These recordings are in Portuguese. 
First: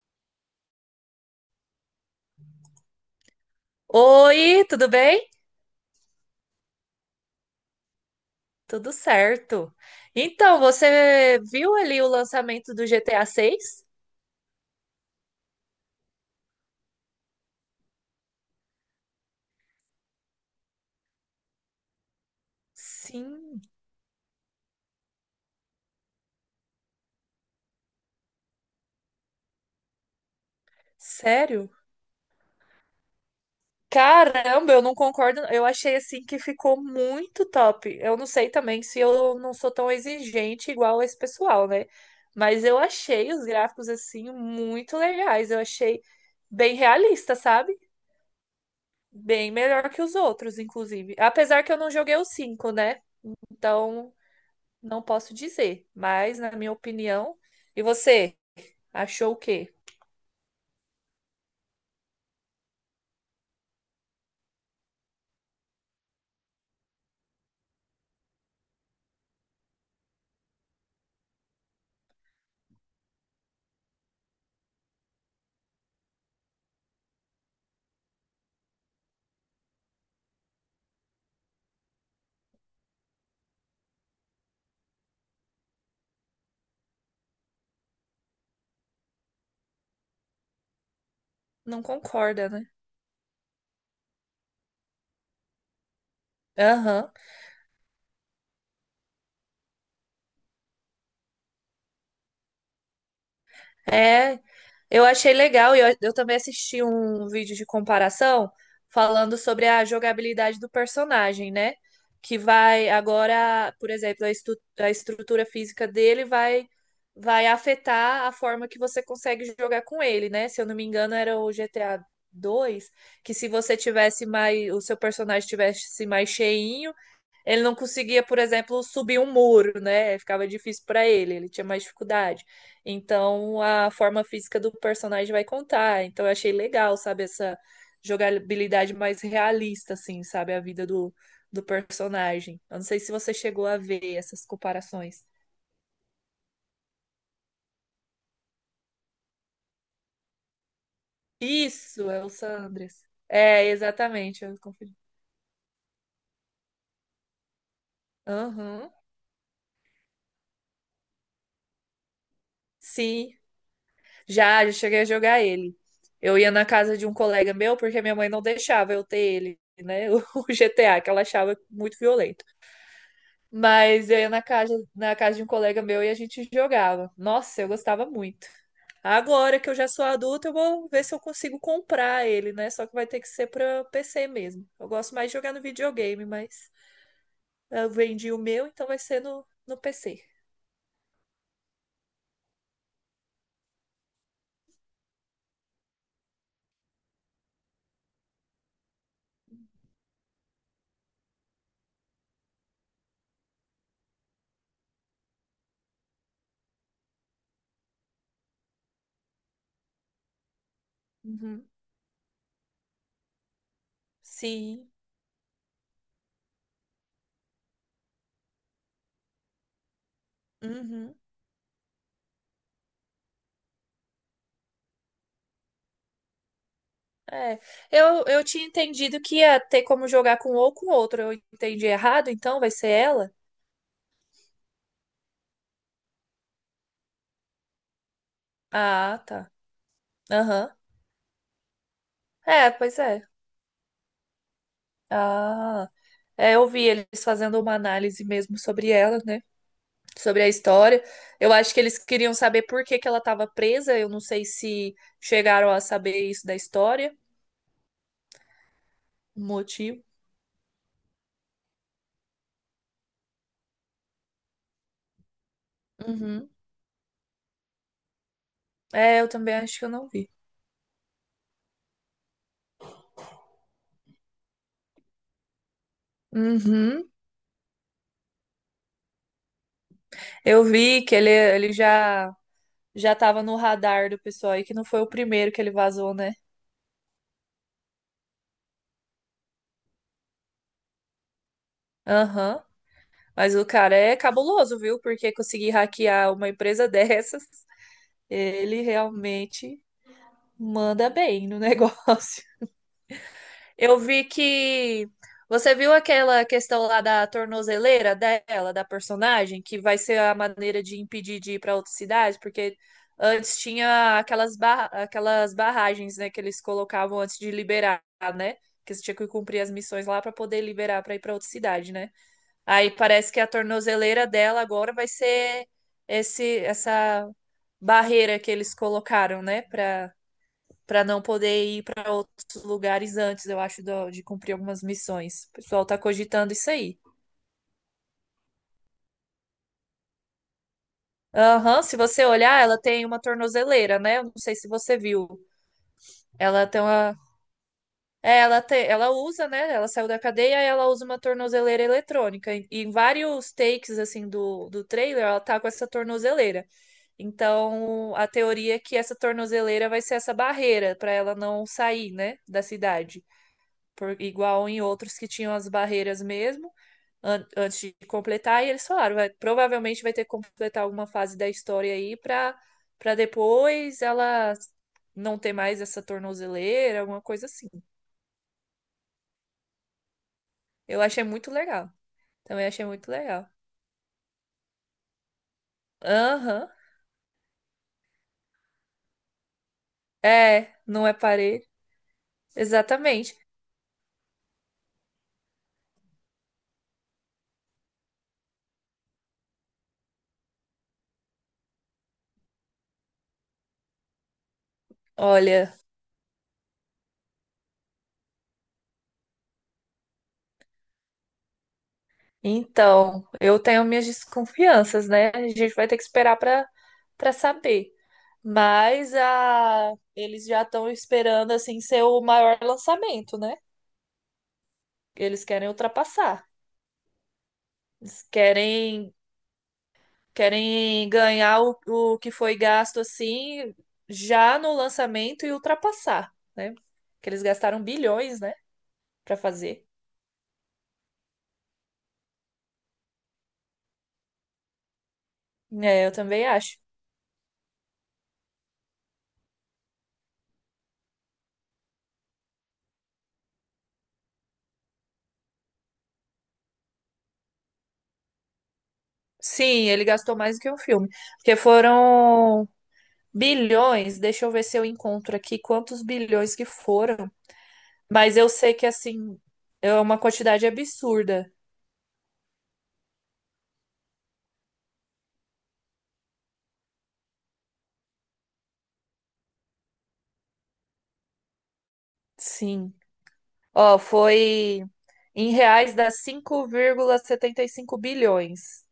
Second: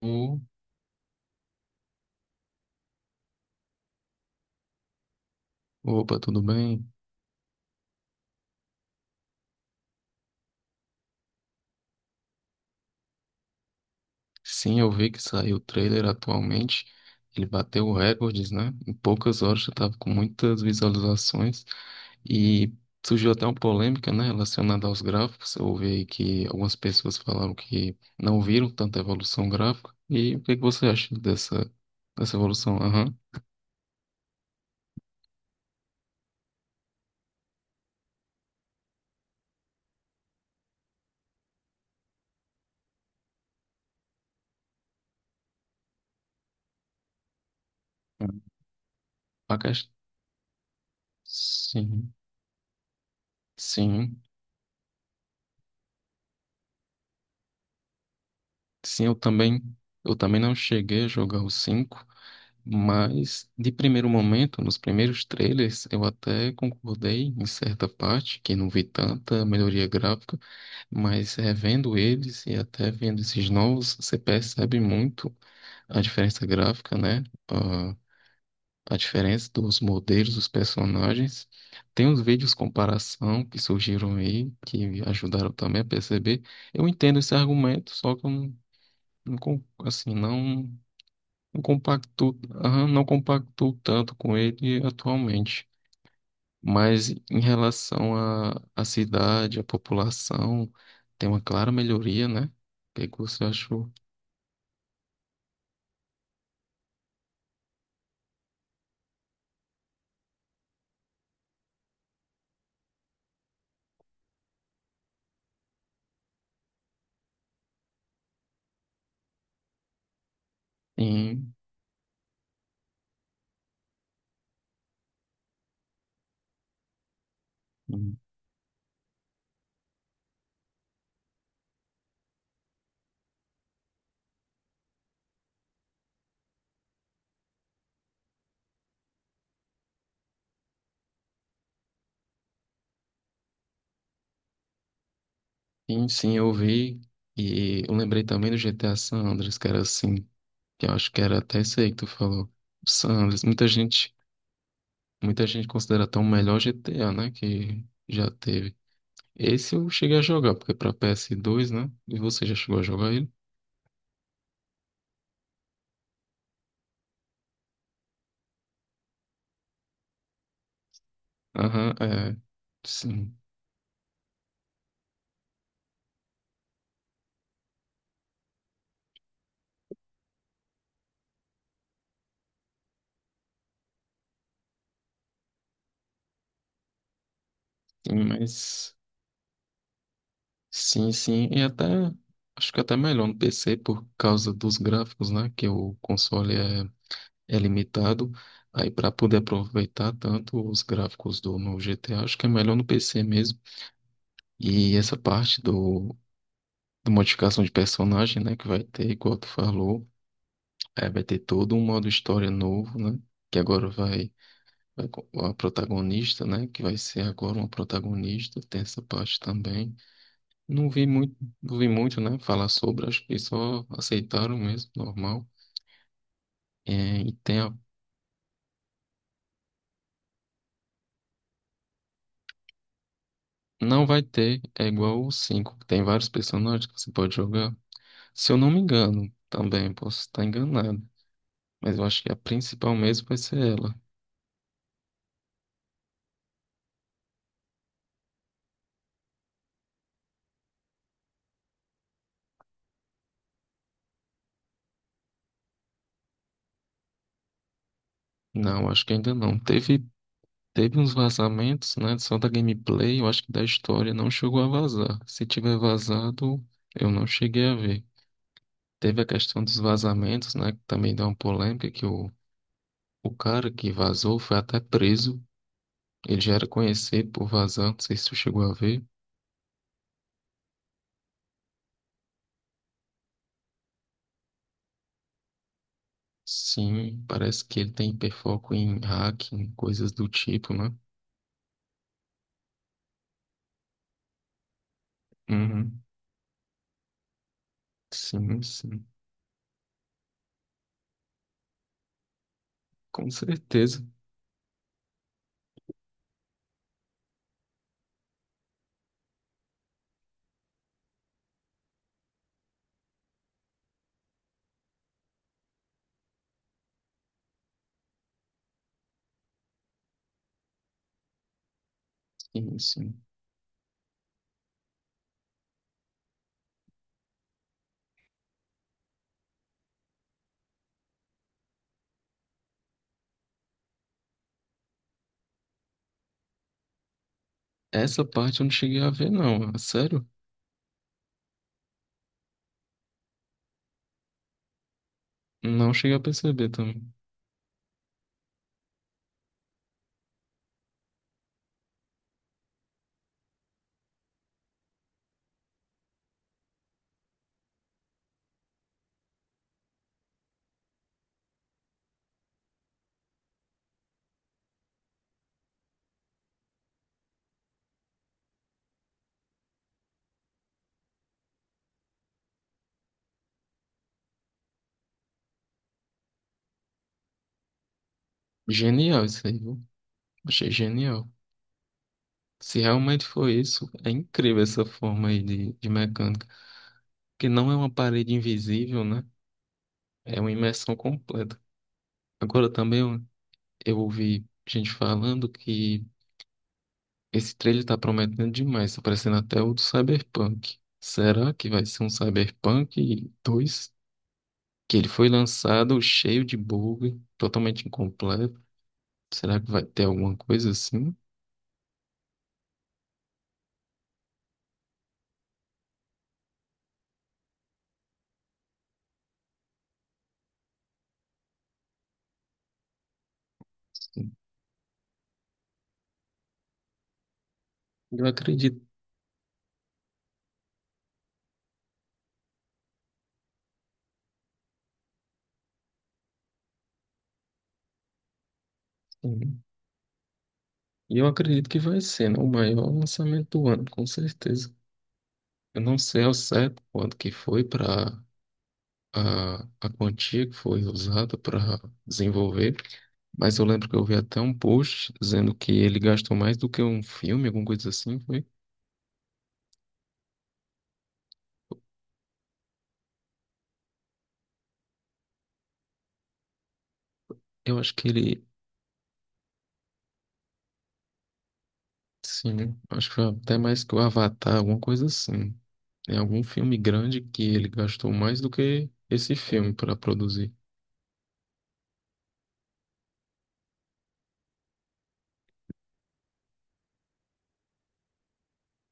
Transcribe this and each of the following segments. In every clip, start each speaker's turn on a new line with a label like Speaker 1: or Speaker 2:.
Speaker 1: O-
Speaker 2: Oi, tudo bem?
Speaker 1: Opa, tudo bem?
Speaker 2: Tudo certo. Então, você viu ali o lançamento do GTA 6?
Speaker 1: Sim, eu vi que saiu o trailer atualmente. Ele bateu recordes, né? Em poucas horas já estava com muitas visualizações e surgiu até uma
Speaker 2: Sim,
Speaker 1: polêmica, né, relacionada aos gráficos. Eu ouvi aí que algumas pessoas falaram que não viram tanta evolução gráfica. E o que que você acha dessa,
Speaker 2: sério?
Speaker 1: dessa evolução? Aham.
Speaker 2: Caramba, eu não concordo. Eu achei assim que ficou muito top. Eu não sei também se eu não sou tão exigente igual esse pessoal, né? Mas eu achei os gráficos assim muito legais. Eu achei bem realista, sabe? Bem
Speaker 1: A
Speaker 2: melhor
Speaker 1: quest-
Speaker 2: que os outros, inclusive. Apesar que eu não
Speaker 1: Sim,
Speaker 2: joguei o 5, né? Então,
Speaker 1: sim,
Speaker 2: não posso dizer, mas na minha opinião. E você?
Speaker 1: sim,
Speaker 2: Achou o quê?
Speaker 1: eu também não cheguei a jogar o 5. Mas, de primeiro momento, nos primeiros trailers, eu até concordei em certa parte que não vi tanta melhoria gráfica, mas revendo eles e até vendo esses novos, você percebe muito a diferença gráfica, né? A diferença dos modelos dos personagens. Tem uns vídeos comparação que surgiram aí, que ajudaram também a perceber. Eu entendo esse argumento, só que eu não, não con- assim, não. Não
Speaker 2: Não
Speaker 1: compactou
Speaker 2: concorda, né?
Speaker 1: aham, não compactou tanto com ele atualmente, mas
Speaker 2: Aham.
Speaker 1: em relação à cidade, à população, tem uma clara melhoria, né? O que que você achou?
Speaker 2: É, eu achei legal e eu também assisti um vídeo de comparação falando sobre a jogabilidade do personagem, né? Que vai agora, por exemplo, a estrutura física dele vai afetar a forma que você consegue jogar com ele, né? Se eu não me engano, era o
Speaker 1: Sim,
Speaker 2: GTA 2 que se você tivesse mais, o seu personagem tivesse mais cheinho. Ele não conseguia, por exemplo, subir um muro, né? Ficava difícil para ele, ele tinha mais dificuldade. Então, a forma física do personagem vai contar. Então, eu achei legal, sabe, essa jogabilidade mais realista, assim, sabe, a vida do personagem. Eu não sei se você chegou a ver essas comparações.
Speaker 1: sim, eu vi. E eu lembrei também do GTA San Andreas, que era assim, que eu acho que era até isso aí que tu
Speaker 2: Isso, é o
Speaker 1: falou.
Speaker 2: Sandres.
Speaker 1: San Andreas, muita
Speaker 2: É,
Speaker 1: gente,
Speaker 2: exatamente, eu confundi.
Speaker 1: muita gente considera até o melhor GTA, né? Que já teve.
Speaker 2: Aham.
Speaker 1: Esse eu cheguei a jogar, porque para PS2, né? E você já chegou a jogar ele?
Speaker 2: Sim, já cheguei a jogar ele. Eu ia na casa de um colega meu porque minha mãe não deixava eu ter ele, né? O GTA, que ela achava
Speaker 1: Aham,
Speaker 2: muito
Speaker 1: é.
Speaker 2: violento.
Speaker 1: Sim,
Speaker 2: Mas eu ia na casa de um colega meu e a gente jogava. Nossa, eu gostava muito. Agora que eu já sou adulta, eu vou ver se eu consigo comprar ele, né? Só que vai ter que ser pra PC mesmo. Eu gosto mais de jogar no videogame, mas eu
Speaker 1: sim,
Speaker 2: vendi o meu, então
Speaker 1: mas.
Speaker 2: vai ser no PC.
Speaker 1: Sim, sim. E até. Acho que até melhor no PC por causa dos gráficos, né? Que o console é limitado. Aí, para poder aproveitar tanto os gráficos do no GTA, acho que é melhor no PC mesmo. E essa parte do modificação de personagem, né? Que vai ter, igual tu falou, é, vai ter
Speaker 2: Uhum.
Speaker 1: todo um modo história novo, né? Que agora vai.
Speaker 2: Sim.
Speaker 1: Vai com a protagonista, né? Que vai ser agora uma protagonista, tem essa parte também. Não vi
Speaker 2: Uhum.
Speaker 1: muito, não vi muito, né? Falar sobre, acho que só aceitaram mesmo, normal. É, e
Speaker 2: É, eu tinha entendido que ia ter como jogar com um ou com outro. Eu entendi errado, então vai ser ela?
Speaker 1: não vai ter, é igual o 5, que tem vários personagens que você pode jogar. Se eu não me
Speaker 2: Ah,
Speaker 1: engano,
Speaker 2: tá.
Speaker 1: também posso estar
Speaker 2: Aham.
Speaker 1: enganado. Mas eu acho que a
Speaker 2: É,
Speaker 1: principal
Speaker 2: pois é.
Speaker 1: mesmo vai ser ela.
Speaker 2: Ah, é, eu vi eles fazendo uma análise mesmo sobre ela, né? Sobre a história. Eu acho que eles queriam saber por que que ela estava presa. Eu não sei se chegaram a saber isso da história,
Speaker 1: Não, acho que ainda
Speaker 2: o
Speaker 1: não.
Speaker 2: motivo.
Speaker 1: Teve uns vazamentos, né? Só da gameplay, eu acho que da história não chegou a vazar. Se tiver
Speaker 2: Uhum.
Speaker 1: vazado, eu não cheguei a ver.
Speaker 2: É,
Speaker 1: Teve a
Speaker 2: eu também
Speaker 1: questão dos
Speaker 2: acho que eu não vi.
Speaker 1: vazamentos, né? Que também dá uma polêmica que o cara que vazou foi até preso. Ele já era
Speaker 2: Uhum.
Speaker 1: conhecido por vazar, não sei se tu chegou a ver.
Speaker 2: Eu vi que ele já tava no radar do pessoal aí, que não foi o primeiro que ele vazou, né?
Speaker 1: Sim, parece que ele tem hiperfoco em hacking, coisas do tipo, né?
Speaker 2: Aham. Mas o cara é cabuloso, viu? Porque conseguir
Speaker 1: Uhum.
Speaker 2: hackear uma empresa dessas,
Speaker 1: Sim,
Speaker 2: ele
Speaker 1: sim.
Speaker 2: realmente manda bem no negócio.
Speaker 1: Com
Speaker 2: Eu
Speaker 1: certeza.
Speaker 2: vi que você viu aquela questão lá da tornozeleira dela, da personagem, que vai ser a maneira de impedir de ir para outras cidades, porque antes tinha aquelas barragens, né, que eles colocavam antes de liberar, né? Que você tinha que cumprir as missões lá para poder liberar para ir para outra cidade, né?
Speaker 1: Sim,
Speaker 2: Aí
Speaker 1: sim.
Speaker 2: parece que a tornozeleira dela agora vai ser esse essa barreira que eles colocaram, né, para não poder ir para outros lugares antes, eu acho, de cumprir algumas missões. O pessoal tá cogitando isso aí.
Speaker 1: Essa parte eu não cheguei a ver, não. É sério?
Speaker 2: Aham, se você olhar, ela tem uma tornozeleira, né? Eu não sei se você viu.
Speaker 1: Não cheguei a
Speaker 2: Ela
Speaker 1: perceber
Speaker 2: tem
Speaker 1: também.
Speaker 2: uma. É, ela tem, ela usa, né? Ela saiu da cadeia e ela usa uma tornozeleira eletrônica. E em vários takes, assim, do trailer, ela tá com essa tornozeleira. Então, a teoria é que essa tornozeleira vai ser essa barreira para ela não sair, né, da cidade. Por, igual em outros que tinham as barreiras mesmo. Antes de completar, e eles falaram, vai, provavelmente vai ter que completar alguma fase da história aí para depois ela não ter mais essa tornozeleira, alguma coisa assim.
Speaker 1: Genial isso aí, viu? Achei
Speaker 2: Eu achei
Speaker 1: genial.
Speaker 2: muito legal. Também
Speaker 1: Se
Speaker 2: achei muito
Speaker 1: realmente
Speaker 2: legal.
Speaker 1: foi isso, é incrível essa forma aí de mecânica.
Speaker 2: Aham.
Speaker 1: Que não é uma parede invisível, né? É uma
Speaker 2: É,
Speaker 1: imersão
Speaker 2: não é
Speaker 1: completa.
Speaker 2: parede.
Speaker 1: Agora também. É um
Speaker 2: Exatamente.
Speaker 1: eu ouvi gente falando que esse trailer tá prometendo demais, tá parecendo até o do Cyberpunk. Será que vai ser um Cyberpunk dois? Que ele foi
Speaker 2: Olha,
Speaker 1: lançado cheio de bug, totalmente incompleto. Será que vai ter alguma coisa assim?
Speaker 2: então, eu tenho minhas desconfianças, né? A gente vai ter que esperar para saber. Mas a eles já estão esperando assim ser o maior lançamento, né?
Speaker 1: Sim.
Speaker 2: Eles querem ultrapassar. Eles
Speaker 1: Eu acredito.
Speaker 2: querem ganhar o que foi gasto assim já no lançamento e ultrapassar, né? Que eles gastaram bilhões, né, para fazer.
Speaker 1: E eu acredito que vai ser, né, o maior lançamento do ano, com certeza. Eu não
Speaker 2: É, eu
Speaker 1: sei ao
Speaker 2: também acho.
Speaker 1: certo quanto que foi para a quantia que foi usada para desenvolver. Mas eu lembro que eu vi até um post dizendo que ele gastou mais do que um filme, alguma coisa assim, foi?
Speaker 2: Sim, ele gastou mais do que um filme, porque foram bilhões. Deixa eu ver se eu encontro aqui quantos bilhões que foram,
Speaker 1: Eu acho que
Speaker 2: mas
Speaker 1: ele,
Speaker 2: eu sei que assim é uma quantidade absurda.
Speaker 1: sim, acho que foi até mais que o Avatar, alguma coisa assim. É algum filme grande que ele gastou mais do que esse filme para produzir.
Speaker 2: Sim. Ó, foi em reais dá 5,75 bilhões.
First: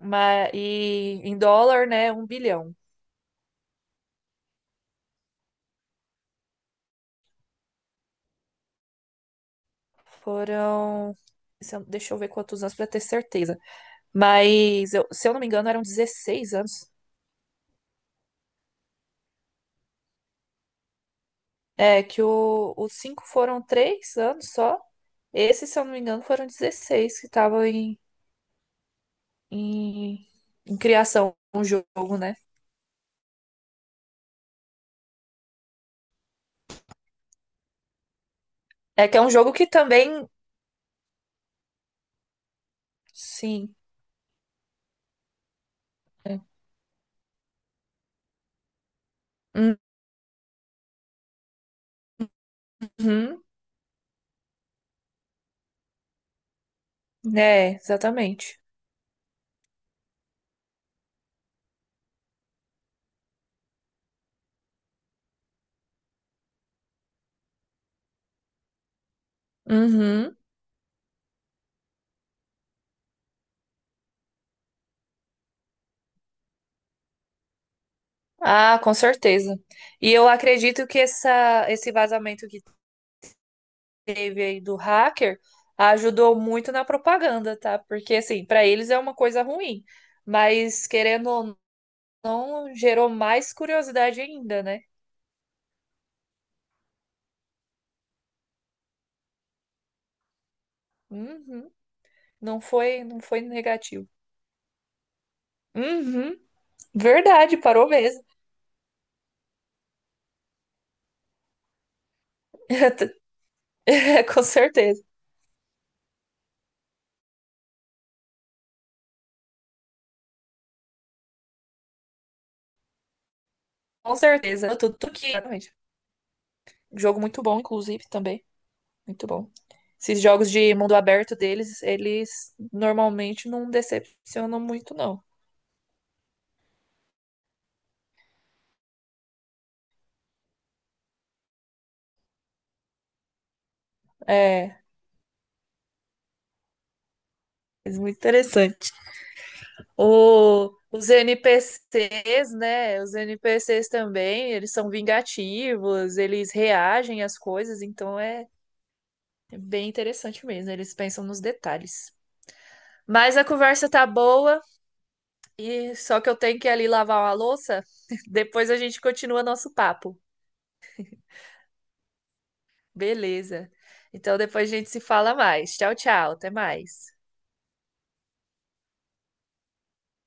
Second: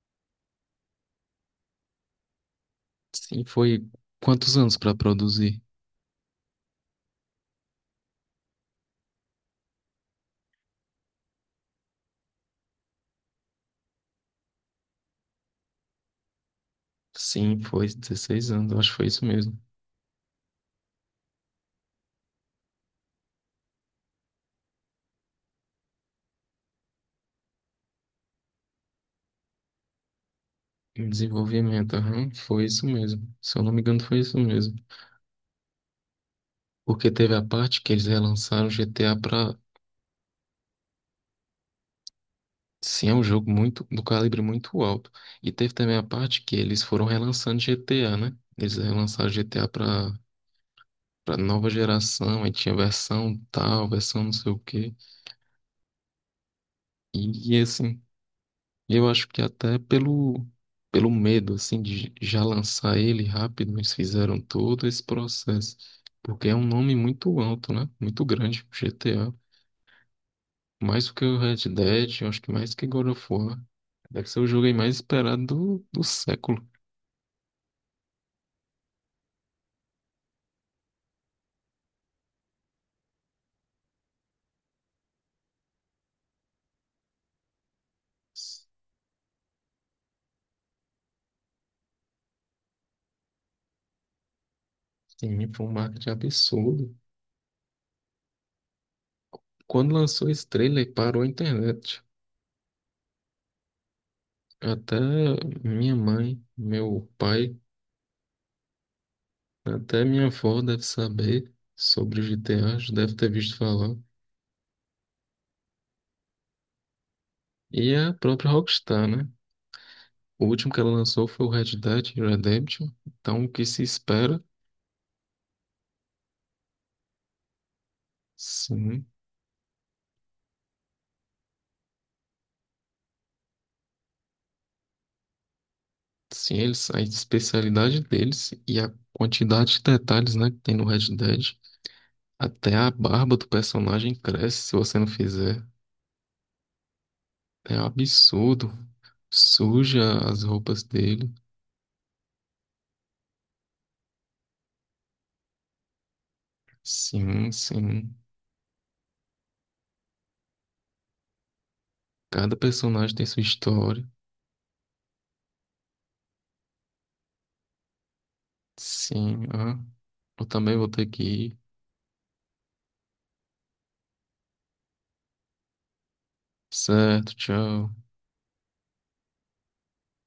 Speaker 2: Mas, e em dólar, né, um bilhão.
Speaker 1: Sim, foi quantos anos para produzir?
Speaker 2: Foram. Se eu- Deixa eu ver quantos anos para ter certeza. Mas, se eu não me engano, eram 16 anos.
Speaker 1: Sim, foi 16 anos, eu acho que foi isso mesmo.
Speaker 2: É, que os 5 foram 3 anos só. Esse, se eu não me engano, foram 16 que estavam em, em
Speaker 1: Em
Speaker 2: criação, um
Speaker 1: desenvolvimento,
Speaker 2: jogo,
Speaker 1: aham,
Speaker 2: né?
Speaker 1: foi isso mesmo. Se eu não me engano, foi isso mesmo. Porque teve a parte que eles relançaram
Speaker 2: É
Speaker 1: GTA.
Speaker 2: que é um jogo que também.
Speaker 1: Sim, é um jogo
Speaker 2: Sim.
Speaker 1: muito do calibre muito alto. E teve também a
Speaker 2: É.
Speaker 1: parte que eles foram relançando GTA, né? Eles relançaram GTA pra, pra nova geração, aí tinha versão
Speaker 2: Uhum,
Speaker 1: tal, versão não sei o quê. E,
Speaker 2: né,
Speaker 1: assim,
Speaker 2: exatamente.
Speaker 1: eu acho que até pelo medo, assim, de já lançar ele rápido, eles fizeram todo esse processo. Porque é um nome muito alto, né? Muito grande, GTA.
Speaker 2: Uhum.
Speaker 1: Mais do que o Red Dead, eu acho que mais que God of War. Deve ser o jogo aí mais esperado do século.
Speaker 2: Ah, com certeza. E eu acredito que esse vazamento que teve aí do hacker ajudou muito na propaganda, tá? Porque, assim, para eles é uma coisa ruim, mas querendo ou não, gerou mais curiosidade ainda, né?
Speaker 1: Sim, foi um marketing absurdo. Quando lançou esse trailer, parou a
Speaker 2: Uhum.
Speaker 1: internet.
Speaker 2: Não foi negativo.
Speaker 1: Até minha
Speaker 2: Uhum.
Speaker 1: mãe, meu pai,
Speaker 2: Verdade, parou mesmo.
Speaker 1: até minha avó deve saber sobre o GTA, já deve ter visto falar.
Speaker 2: É, com certeza.
Speaker 1: E a própria Rockstar, né? O último que ela lançou foi o Red Dead Redemption. Então, o que se
Speaker 2: Com
Speaker 1: espera?
Speaker 2: certeza. Tudo que. Exatamente. Jogo muito bom, inclusive, também.
Speaker 1: Sim,
Speaker 2: Muito bom. Esses jogos de mundo aberto deles, eles normalmente não decepcionam muito, não.
Speaker 1: sim, eles, a especialidade deles e a quantidade de detalhes, né, que tem no Red Dead. Até a barba do personagem cresce se
Speaker 2: É,
Speaker 1: você não fizer. É um
Speaker 2: é muito
Speaker 1: absurdo.
Speaker 2: interessante.
Speaker 1: Suja as
Speaker 2: O,
Speaker 1: roupas
Speaker 2: os
Speaker 1: dele.
Speaker 2: NPCs, né? Os NPCs também, eles são vingativos, eles reagem às
Speaker 1: Sim,
Speaker 2: coisas,
Speaker 1: sim.
Speaker 2: então é bem interessante mesmo. Eles pensam nos detalhes.
Speaker 1: Cada personagem tem
Speaker 2: Mas
Speaker 1: sua
Speaker 2: a conversa
Speaker 1: história.
Speaker 2: tá boa, e só que eu tenho que ir ali lavar uma louça. Depois a gente continua
Speaker 1: Sim,
Speaker 2: nosso
Speaker 1: ah.
Speaker 2: papo.
Speaker 1: Eu também vou ter que ir.
Speaker 2: Beleza. Então depois a gente se fala mais. Tchau, tchau. Até mais.
Speaker 1: Certo, tchau.